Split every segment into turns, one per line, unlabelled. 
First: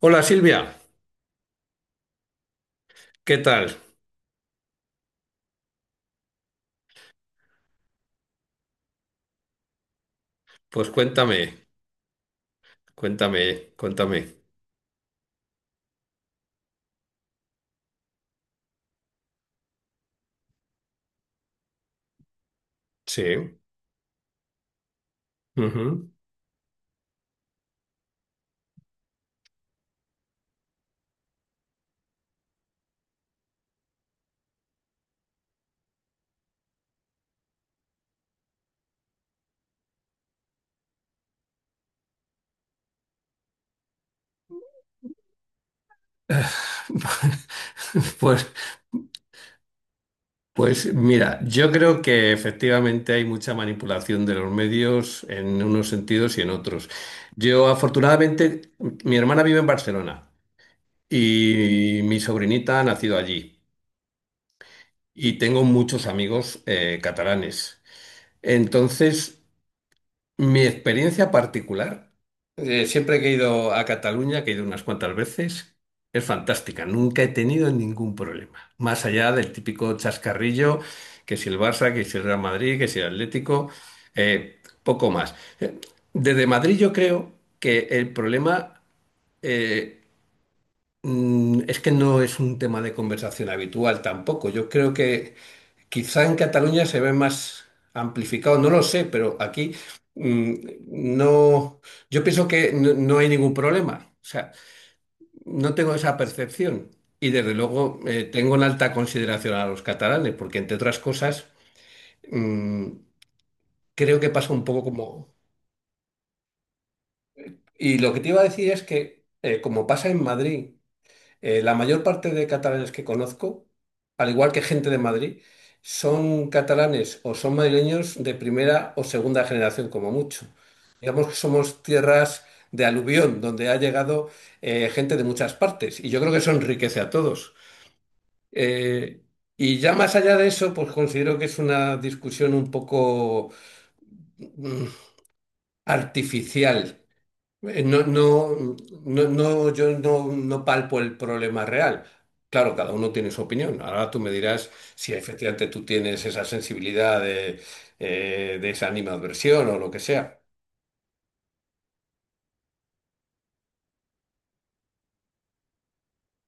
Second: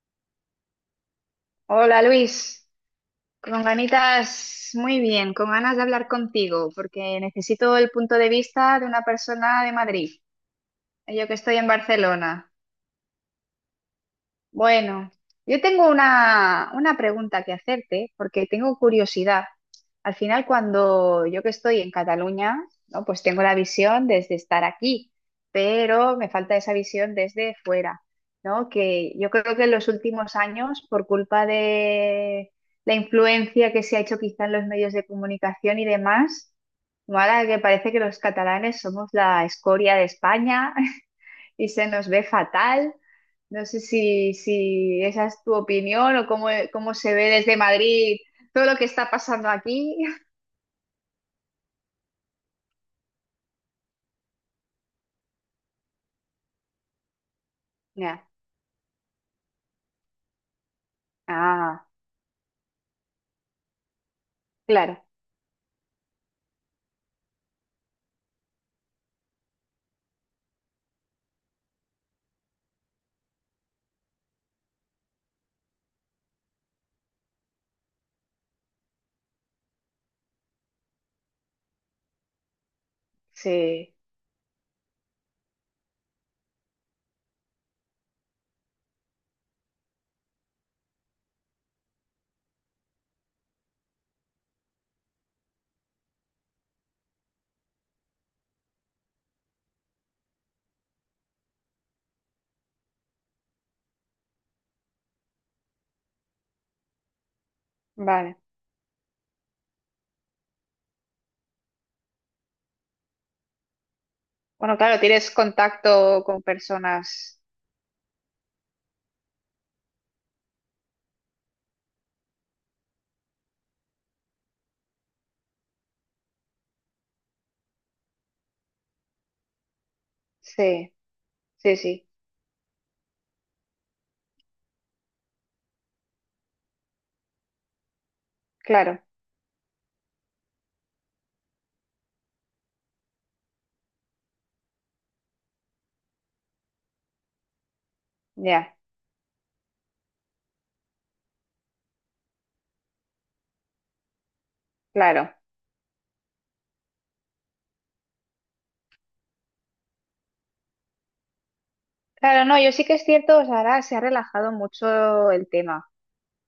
Hola Silvia,
Hola Luis,
¿qué
con
tal?
ganitas, muy bien, con ganas de hablar contigo, porque necesito el punto de vista de una persona de Madrid,
Pues
yo que estoy en
cuéntame,
Barcelona.
cuéntame, cuéntame.
Bueno, yo tengo una pregunta que hacerte porque tengo curiosidad. Al final, cuando yo que estoy en Cataluña, ¿no? Pues tengo la
Sí.
visión desde estar aquí,
Ujú.
pero me falta esa visión desde fuera, ¿no? Que yo creo que en los últimos años, por culpa de la influencia que se ha hecho quizá en los medios de comunicación y demás, ¿no? Ahora que parece que los catalanes somos la escoria de España, y se nos ve fatal. No sé si esa es tu opinión o cómo, cómo se ve desde Madrid
Pues,
todo lo que está pasando aquí.
pues mira, yo creo que efectivamente hay mucha manipulación de los medios en unos sentidos y en otros. Yo
Ya.
afortunadamente, mi hermana vive en Barcelona
Ah,
y mi sobrinita ha nacido allí
claro,
y tengo muchos amigos catalanes. Entonces, mi experiencia particular, siempre que he ido a Cataluña, que he ido unas cuantas veces, es fantástica. Nunca he tenido ningún problema. Más allá del típico chascarrillo, que si el Barça, que si el Real Madrid, que si el Atlético,
sí,
poco más. Eh, Desde Madrid yo creo que el problema eh, es que no es un tema de conversación habitual tampoco. Yo creo que quizá en Cataluña se ve más amplificado, no lo sé, pero aquí mm, no, yo pienso que no hay ningún problema. O sea, no tengo esa percepción. Y desde luego
vale.
tengo en alta consideración a los catalanes, porque entre otras cosas mm, creo que pasa un
Bueno,
poco
claro,
como...
tienes contacto con personas.
Y lo que te iba a decir es que, como pasa en Madrid, la mayor parte de catalanes que conozco, al igual que gente de Madrid, son catalanes o son madrileños de primera o segunda generación, como mucho.
Sí,
Digamos que
sí,
somos
sí,
tierras de aluvión, donde ha llegado gente de muchas partes, y yo creo que eso enriquece a todos.
claro,
Eh, y ya más allá de eso, pues considero que es una discusión un poco mm, artificial. No, no,
ya,
no, no, yo no, no palpo el problema real. Claro, cada uno tiene su opinión. Ahora tú me dirás si
claro.
efectivamente tú tienes esa sensibilidad de esa animadversión o lo que sea.
Claro, no, yo sí que es cierto, o sea, ahora se ha relajado mucho el tema.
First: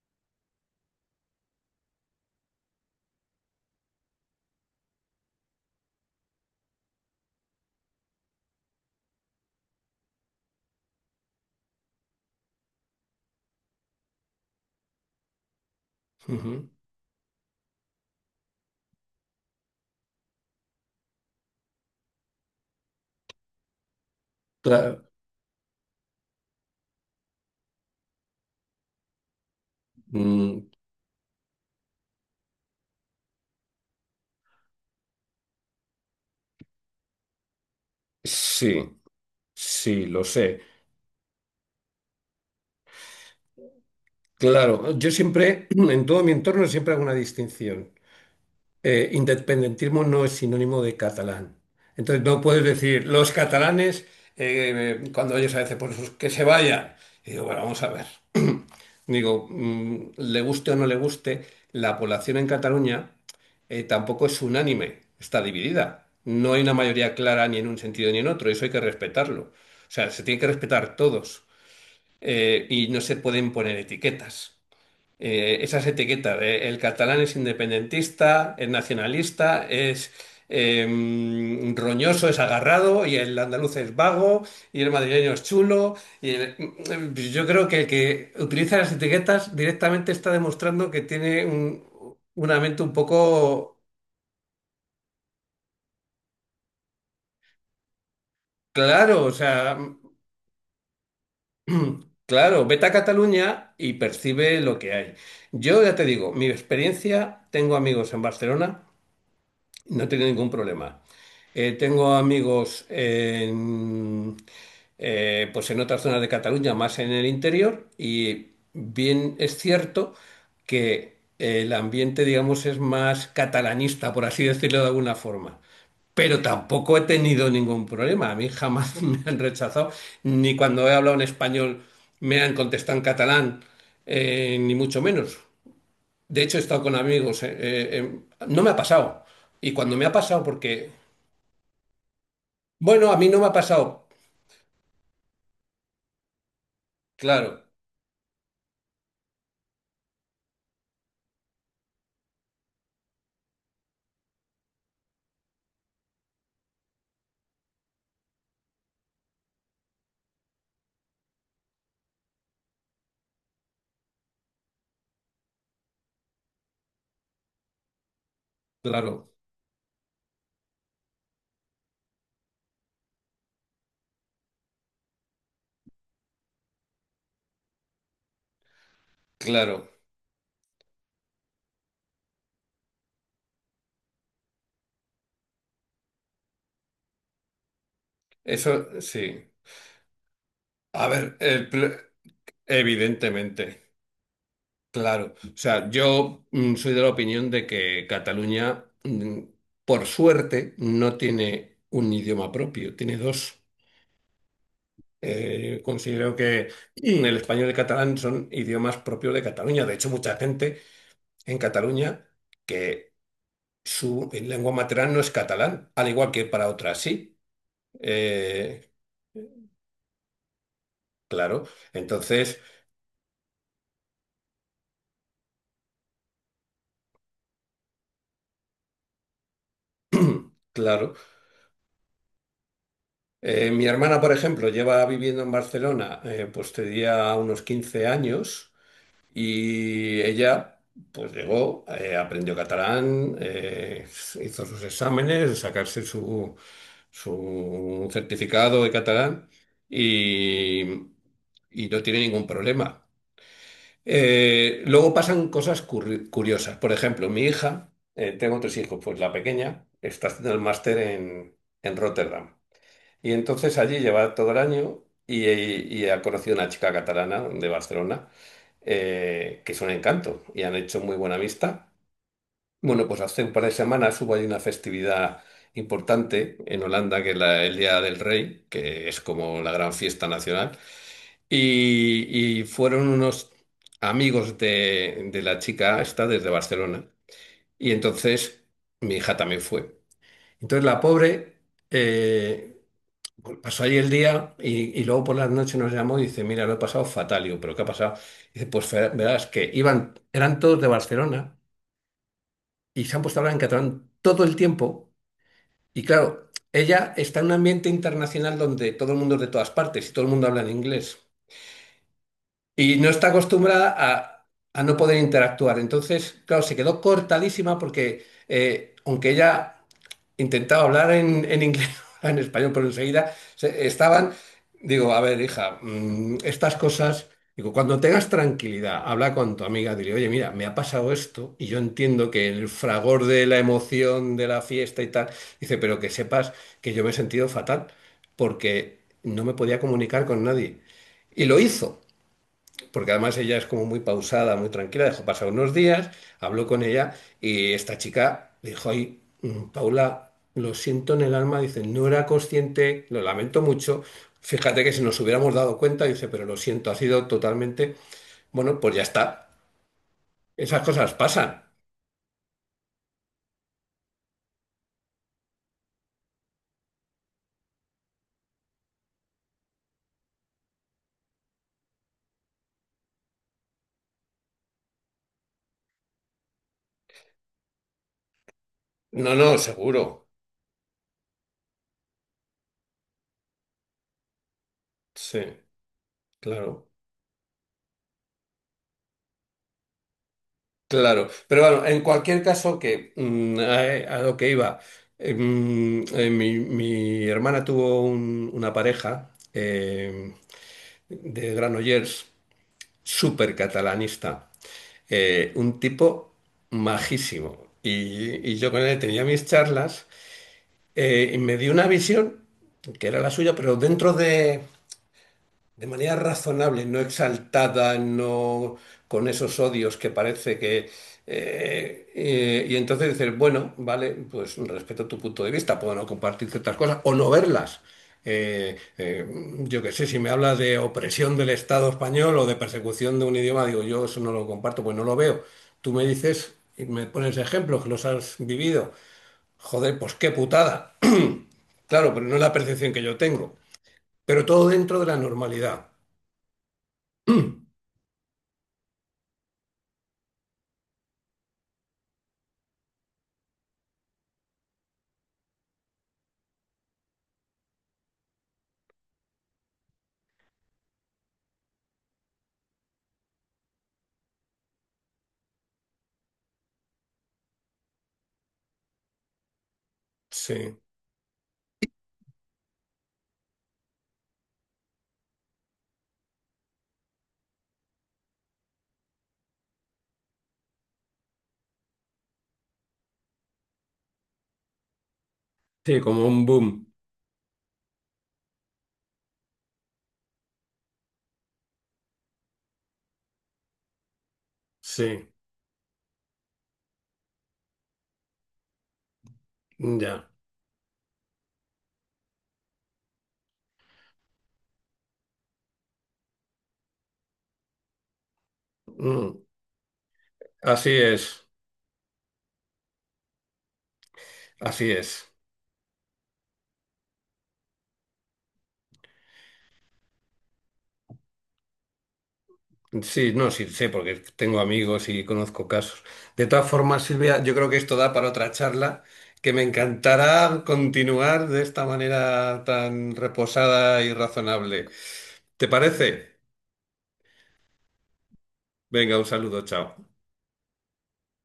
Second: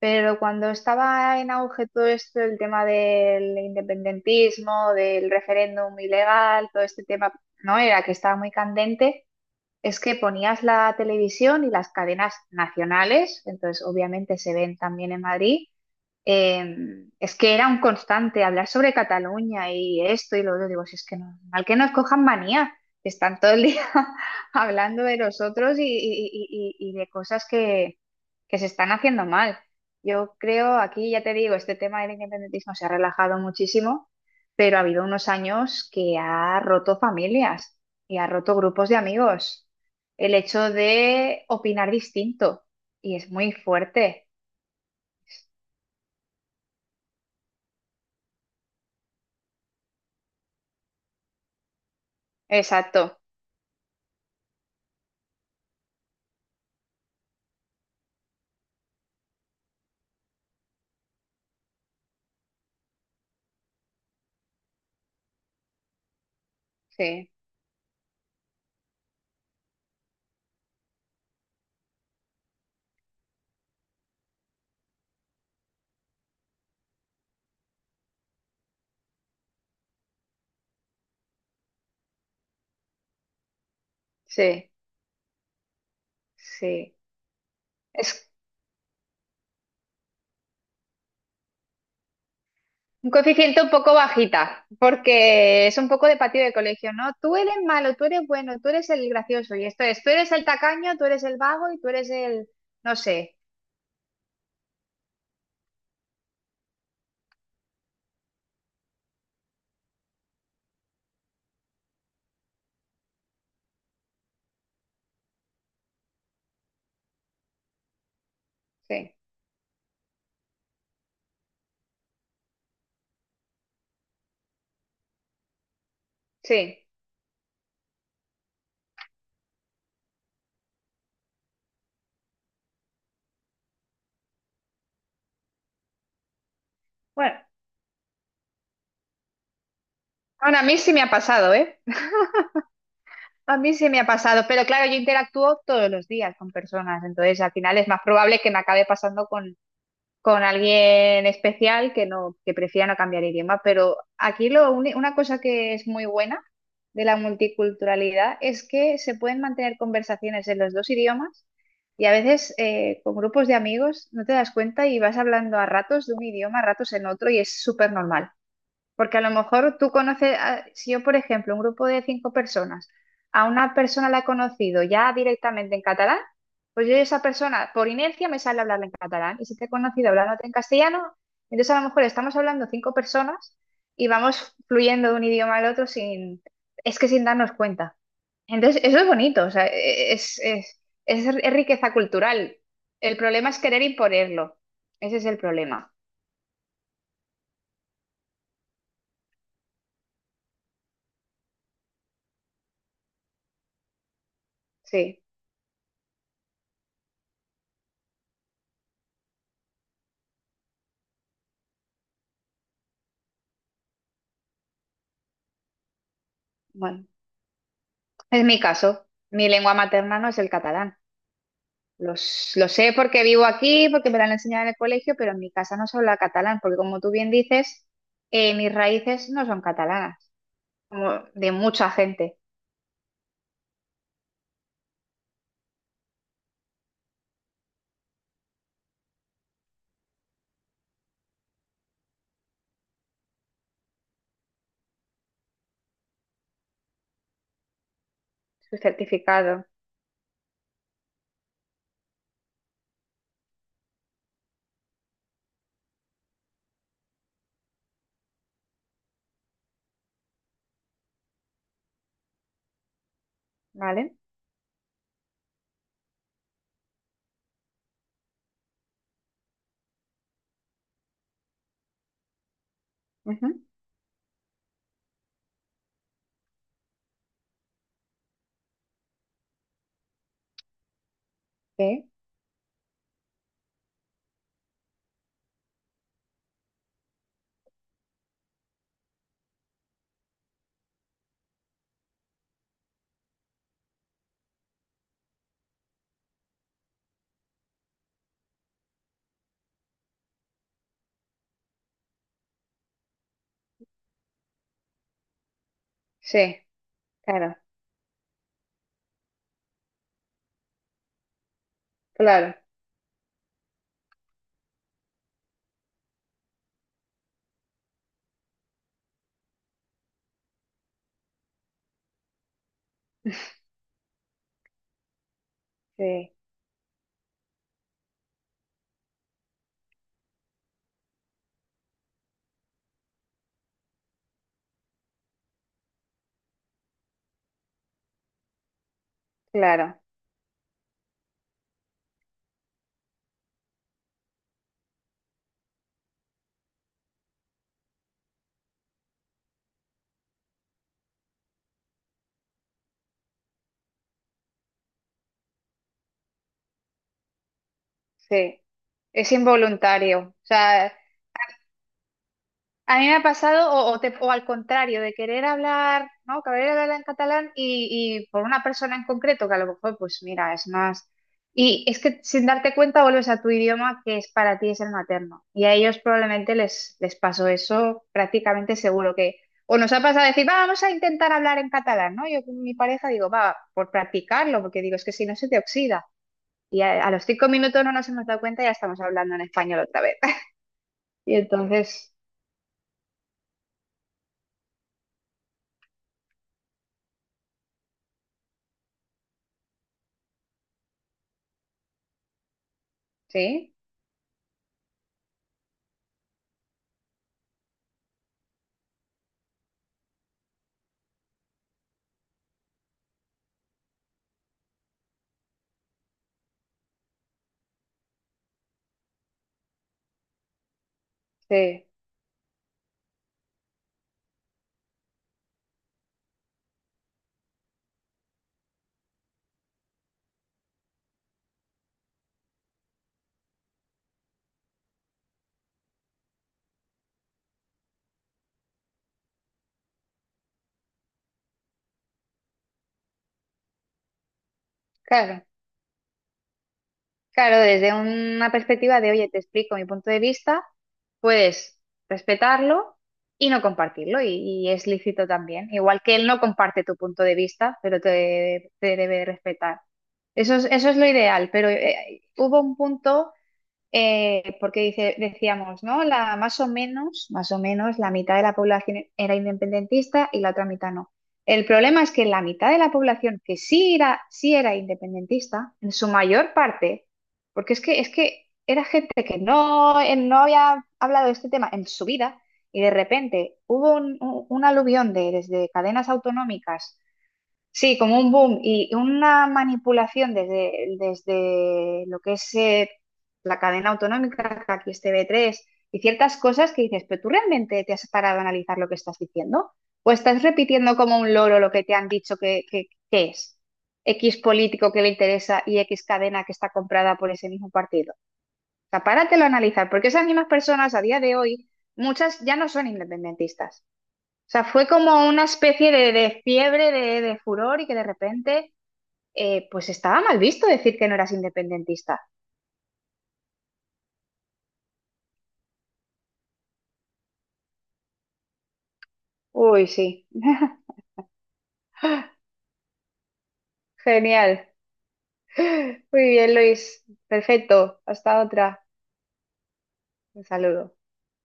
Pero cuando estaba en auge todo esto, el tema del independentismo, del referéndum ilegal, todo este tema, ¿no? Era que estaba muy candente. Es que ponías la televisión y las cadenas nacionales, entonces obviamente se ven también en Madrid.
Ujú.
Es que era un constante hablar sobre Cataluña y esto y lo otro. Digo, si es que no, mal que nos cojan manía, que están todo el día hablando
Claro.
de nosotros y de cosas que se están haciendo mal. Yo
Mm,
creo, aquí ya te digo, este tema del independentismo se ha relajado muchísimo, pero ha habido unos años que ha roto familias y ha roto grupos de
sí,
amigos
sí, lo
el
sé.
hecho de opinar distinto. Y es muy fuerte.
Claro, yo siempre, en todo mi entorno, siempre hago una distinción. Eh, independentismo no es sinónimo de catalán. Entonces no puedes decir
Exacto.
los catalanes, cuando ellos a veces, pues que se vayan. Y digo, bueno, vamos a ver. Digo, le guste o no le guste, la población en Cataluña tampoco es unánime, está dividida. No hay una mayoría
Sí,
clara ni en un sentido ni en otro, eso hay que respetarlo. O sea, se tiene que respetar todos y no se pueden poner etiquetas esas etiquetas. De el catalán es independentista, es nacionalista, es eh, roñoso, es agarrado, y el andaluz es vago,
sí,
y el madrileño es chulo.
sí.
Yo creo que el
Es
que utiliza las etiquetas directamente está demostrando que tiene un, una mente un
un coeficiente un
poco
poco bajita, porque es un poco de patio de colegio, ¿no? Tú eres malo, tú eres bueno, tú eres el
claro, o
gracioso. Y
sea,
esto es, tú eres el tacaño, tú eres el vago y tú eres el,
claro, vete a
no sé.
Cataluña y percibe lo que hay. Yo ya te digo, mi experiencia, tengo amigos en Barcelona. No he tenido ningún problema. Tengo amigos en, pues en otras zonas de Cataluña, más en el interior, y
Sí,
bien es cierto que el ambiente, digamos, es más catalanista, por así decirlo de alguna forma. Pero
sí.
tampoco he tenido ningún problema. A mí jamás me han rechazado, ni cuando he hablado en español me han contestado en catalán, ni mucho menos. De hecho, he estado con
Bueno,
amigos. No me ha pasado. Y cuando me ha pasado,
aún a mí
porque,
sí me ha pasado, ¿eh?
bueno, a mí no me ha
A mí sí me
pasado.
ha pasado, pero claro, yo interactúo todos los días con personas, entonces
Claro,
al final es más probable que me acabe pasando con alguien especial que no, que prefiera no cambiar idioma. Pero aquí lo, una cosa que es muy buena de la multiculturalidad es que se pueden mantener conversaciones en los dos idiomas y a veces con grupos de amigos no te das cuenta y vas hablando a ratos de un idioma, a ratos en otro y es súper normal. Porque a lo
claro,
mejor tú conoces, si yo, por ejemplo, un grupo de 5 personas, a una persona la he conocido ya directamente en catalán, pues yo a esa persona, por inercia, me sale hablarla en catalán. Y si te he
claro.
conocido hablándote en castellano, entonces a lo mejor estamos hablando 5 personas y vamos fluyendo de un idioma al otro sin, es que sin darnos cuenta. Entonces, eso
Eso
es bonito, o
sí.
sea, e, es, es,
A
es,
ver,
es
el
riqueza
pl-
cultural. El problema es
evidentemente,
querer imponerlo. Ese es
claro.
el
O sea,
problema.
yo soy de la opinión de que Cataluña, por suerte, no tiene un idioma propio, tiene dos.
Sí,
Considero que el español y el catalán son idiomas propios de Cataluña. De hecho, mucha gente en Cataluña que su lengua materna no es catalán, al igual que para otras
bueno.
sí.
Es mi
Eh,
caso. Mi lengua materna no es el catalán.
claro,
Los,
entonces,
lo sé porque vivo aquí, porque me la han enseñado en el colegio, pero en mi casa no se habla catalán, porque como tú bien dices, mis raíces no son catalanas,
claro.
como de mucha gente.
Mi hermana, por ejemplo, lleva viviendo en Barcelona, pues tenía unos 15 años y ella, pues llegó, aprendió catalán, hizo sus exámenes, sacarse su, su
Su
certificado de catalán
certificado,
y, y no tiene ningún problema. Luego pasan cosas curiosas. Por ejemplo, mi hija, tengo 3 hijos, pues la pequeña está haciendo el máster en Rotterdam. Y entonces allí
¿vale?
lleva todo el año y ha conocido una chica catalana de Barcelona, que es un encanto y han hecho muy buena amistad. Bueno, pues hace un
Ujú.
par de semanas hubo ahí una festividad importante en Holanda, que es el Día del Rey, que es como la gran fiesta nacional.
Sí,
Y fueron unos amigos de la chica esta desde Barcelona. Y entonces mi hija también fue. Entonces la pobre eh, pasó ahí el día y luego por las noches nos llamó y dice, mira, lo he pasado fatal. Y yo, ¿pero qué ha pasado? Dice, pues verás que iban, eran todos de Barcelona y se han puesto a hablar en catalán todo el tiempo. Y claro,
sí,
ella está en un
claro,
ambiente internacional donde todo el mundo es de todas partes y todo el mundo habla en inglés.
claro,
Y no está acostumbrada a no poder interactuar. Entonces, claro, se quedó cortadísima porque, aunque ella intentaba hablar en inglés, en español, pero enseguida estaban, digo, a ver, hija,
sí,
estas cosas, digo, cuando tengas tranquilidad, habla con tu amiga, dile, oye, mira, me ha pasado esto y yo entiendo que el fragor de la emoción de la fiesta y tal, dice, pero que sepas que yo me he sentido fatal porque no me podía
claro,
comunicar con nadie. Y lo hizo porque además ella es como muy pausada, muy tranquila, dejó pasar unos días, habló con ella y esta chica dijo, ay, Paula, lo siento en el alma, dice, no era consciente, lo lamento mucho, fíjate que si nos hubiéramos dado cuenta, dice, pero lo siento, ha sido totalmente,
sí.
bueno, pues ya
Es
está,
involuntario. O
esas
sea,
cosas pasan.
a mí me ha pasado, o al contrario, de querer hablar, ¿no? Querer hablar en catalán y por una persona en concreto, que a lo mejor, pues mira, es más. Y es que sin darte cuenta vuelves a tu idioma que es para ti es el materno. Y a ellos probablemente les pasó eso prácticamente seguro
No,
que.
no,
O nos ha pasado
seguro.
decir, "Va, vamos a intentar hablar en catalán, ¿no? Yo con mi pareja digo, va, por practicarlo, porque digo, es que si no
Sí,
se te oxida. Y
claro.
a los 5 minutos no nos hemos dado cuenta y ya estamos hablando en español otra vez.
Claro,
Y
pero bueno, en
entonces,
cualquier caso, que a lo que iba, mi, mi hermana tuvo una pareja de Granollers, súper
sí,
catalanista, un tipo majísimo. Y yo con él tenía mis charlas y me dio una visión, que era la suya, pero dentro de manera razonable, no exaltada, no con esos odios que parece que...
sí.
y entonces dices, bueno, vale, pues respeto tu punto de vista, puedo no compartir ciertas cosas o no verlas. Eh, eh, yo qué sé, si me habla de opresión del Estado español o de persecución de un idioma, digo, yo eso no lo comparto, pues no lo veo. Tú me dices y me pones ejemplos que los has vivido. Joder, pues qué putada. Claro, pero no es la percepción que yo tengo. Pero todo dentro de la
Claro,
normalidad.
claro, desde una perspectiva de, oye, te explico mi punto de vista, puedes respetarlo y no compartirlo, y es lícito también. Igual que él no comparte tu punto de vista, pero te debe respetar. Eso es lo ideal, pero hubo un punto porque dice, decíamos, ¿no? La, más o menos, la mitad de la población era independentista y la otra
Sí,
mitad no. El problema es que la mitad de la población que sí era independentista, en su mayor parte, porque es que era gente que no, no había hablado de este tema en su vida, y de repente hubo un aluvión de desde
sí,
cadenas
como un boom.
autonómicas. Sí, como un boom y una manipulación desde lo que es la cadena autonómica, que aquí es
Sí,
TV3, y ciertas cosas que dices, pero tú realmente te has parado a analizar lo que estás diciendo, o
ya.
estás repitiendo como un loro lo que te han dicho que, que es X político que le interesa y X cadena que está comprada por ese mismo partido. O sea,
Mm,
páratelo a analizar, porque esas mismas
así
personas a día de
es,
hoy, muchas ya no son independentistas. O sea, fue
así es.
como una especie de fiebre, de furor y que de repente, pues estaba mal visto decir que no eras independentista.
Sí, no, sí, sé, porque tengo amigos y conozco casos. De todas formas, Silvia, yo creo que esto da para otra charla que me
Uy, sí.
encantará continuar de esta manera tan reposada y
Genial.
razonable. ¿Te
Muy
parece?
bien, Luis. Perfecto. Hasta otra.
Venga, un saludo, chao.
Un saludo.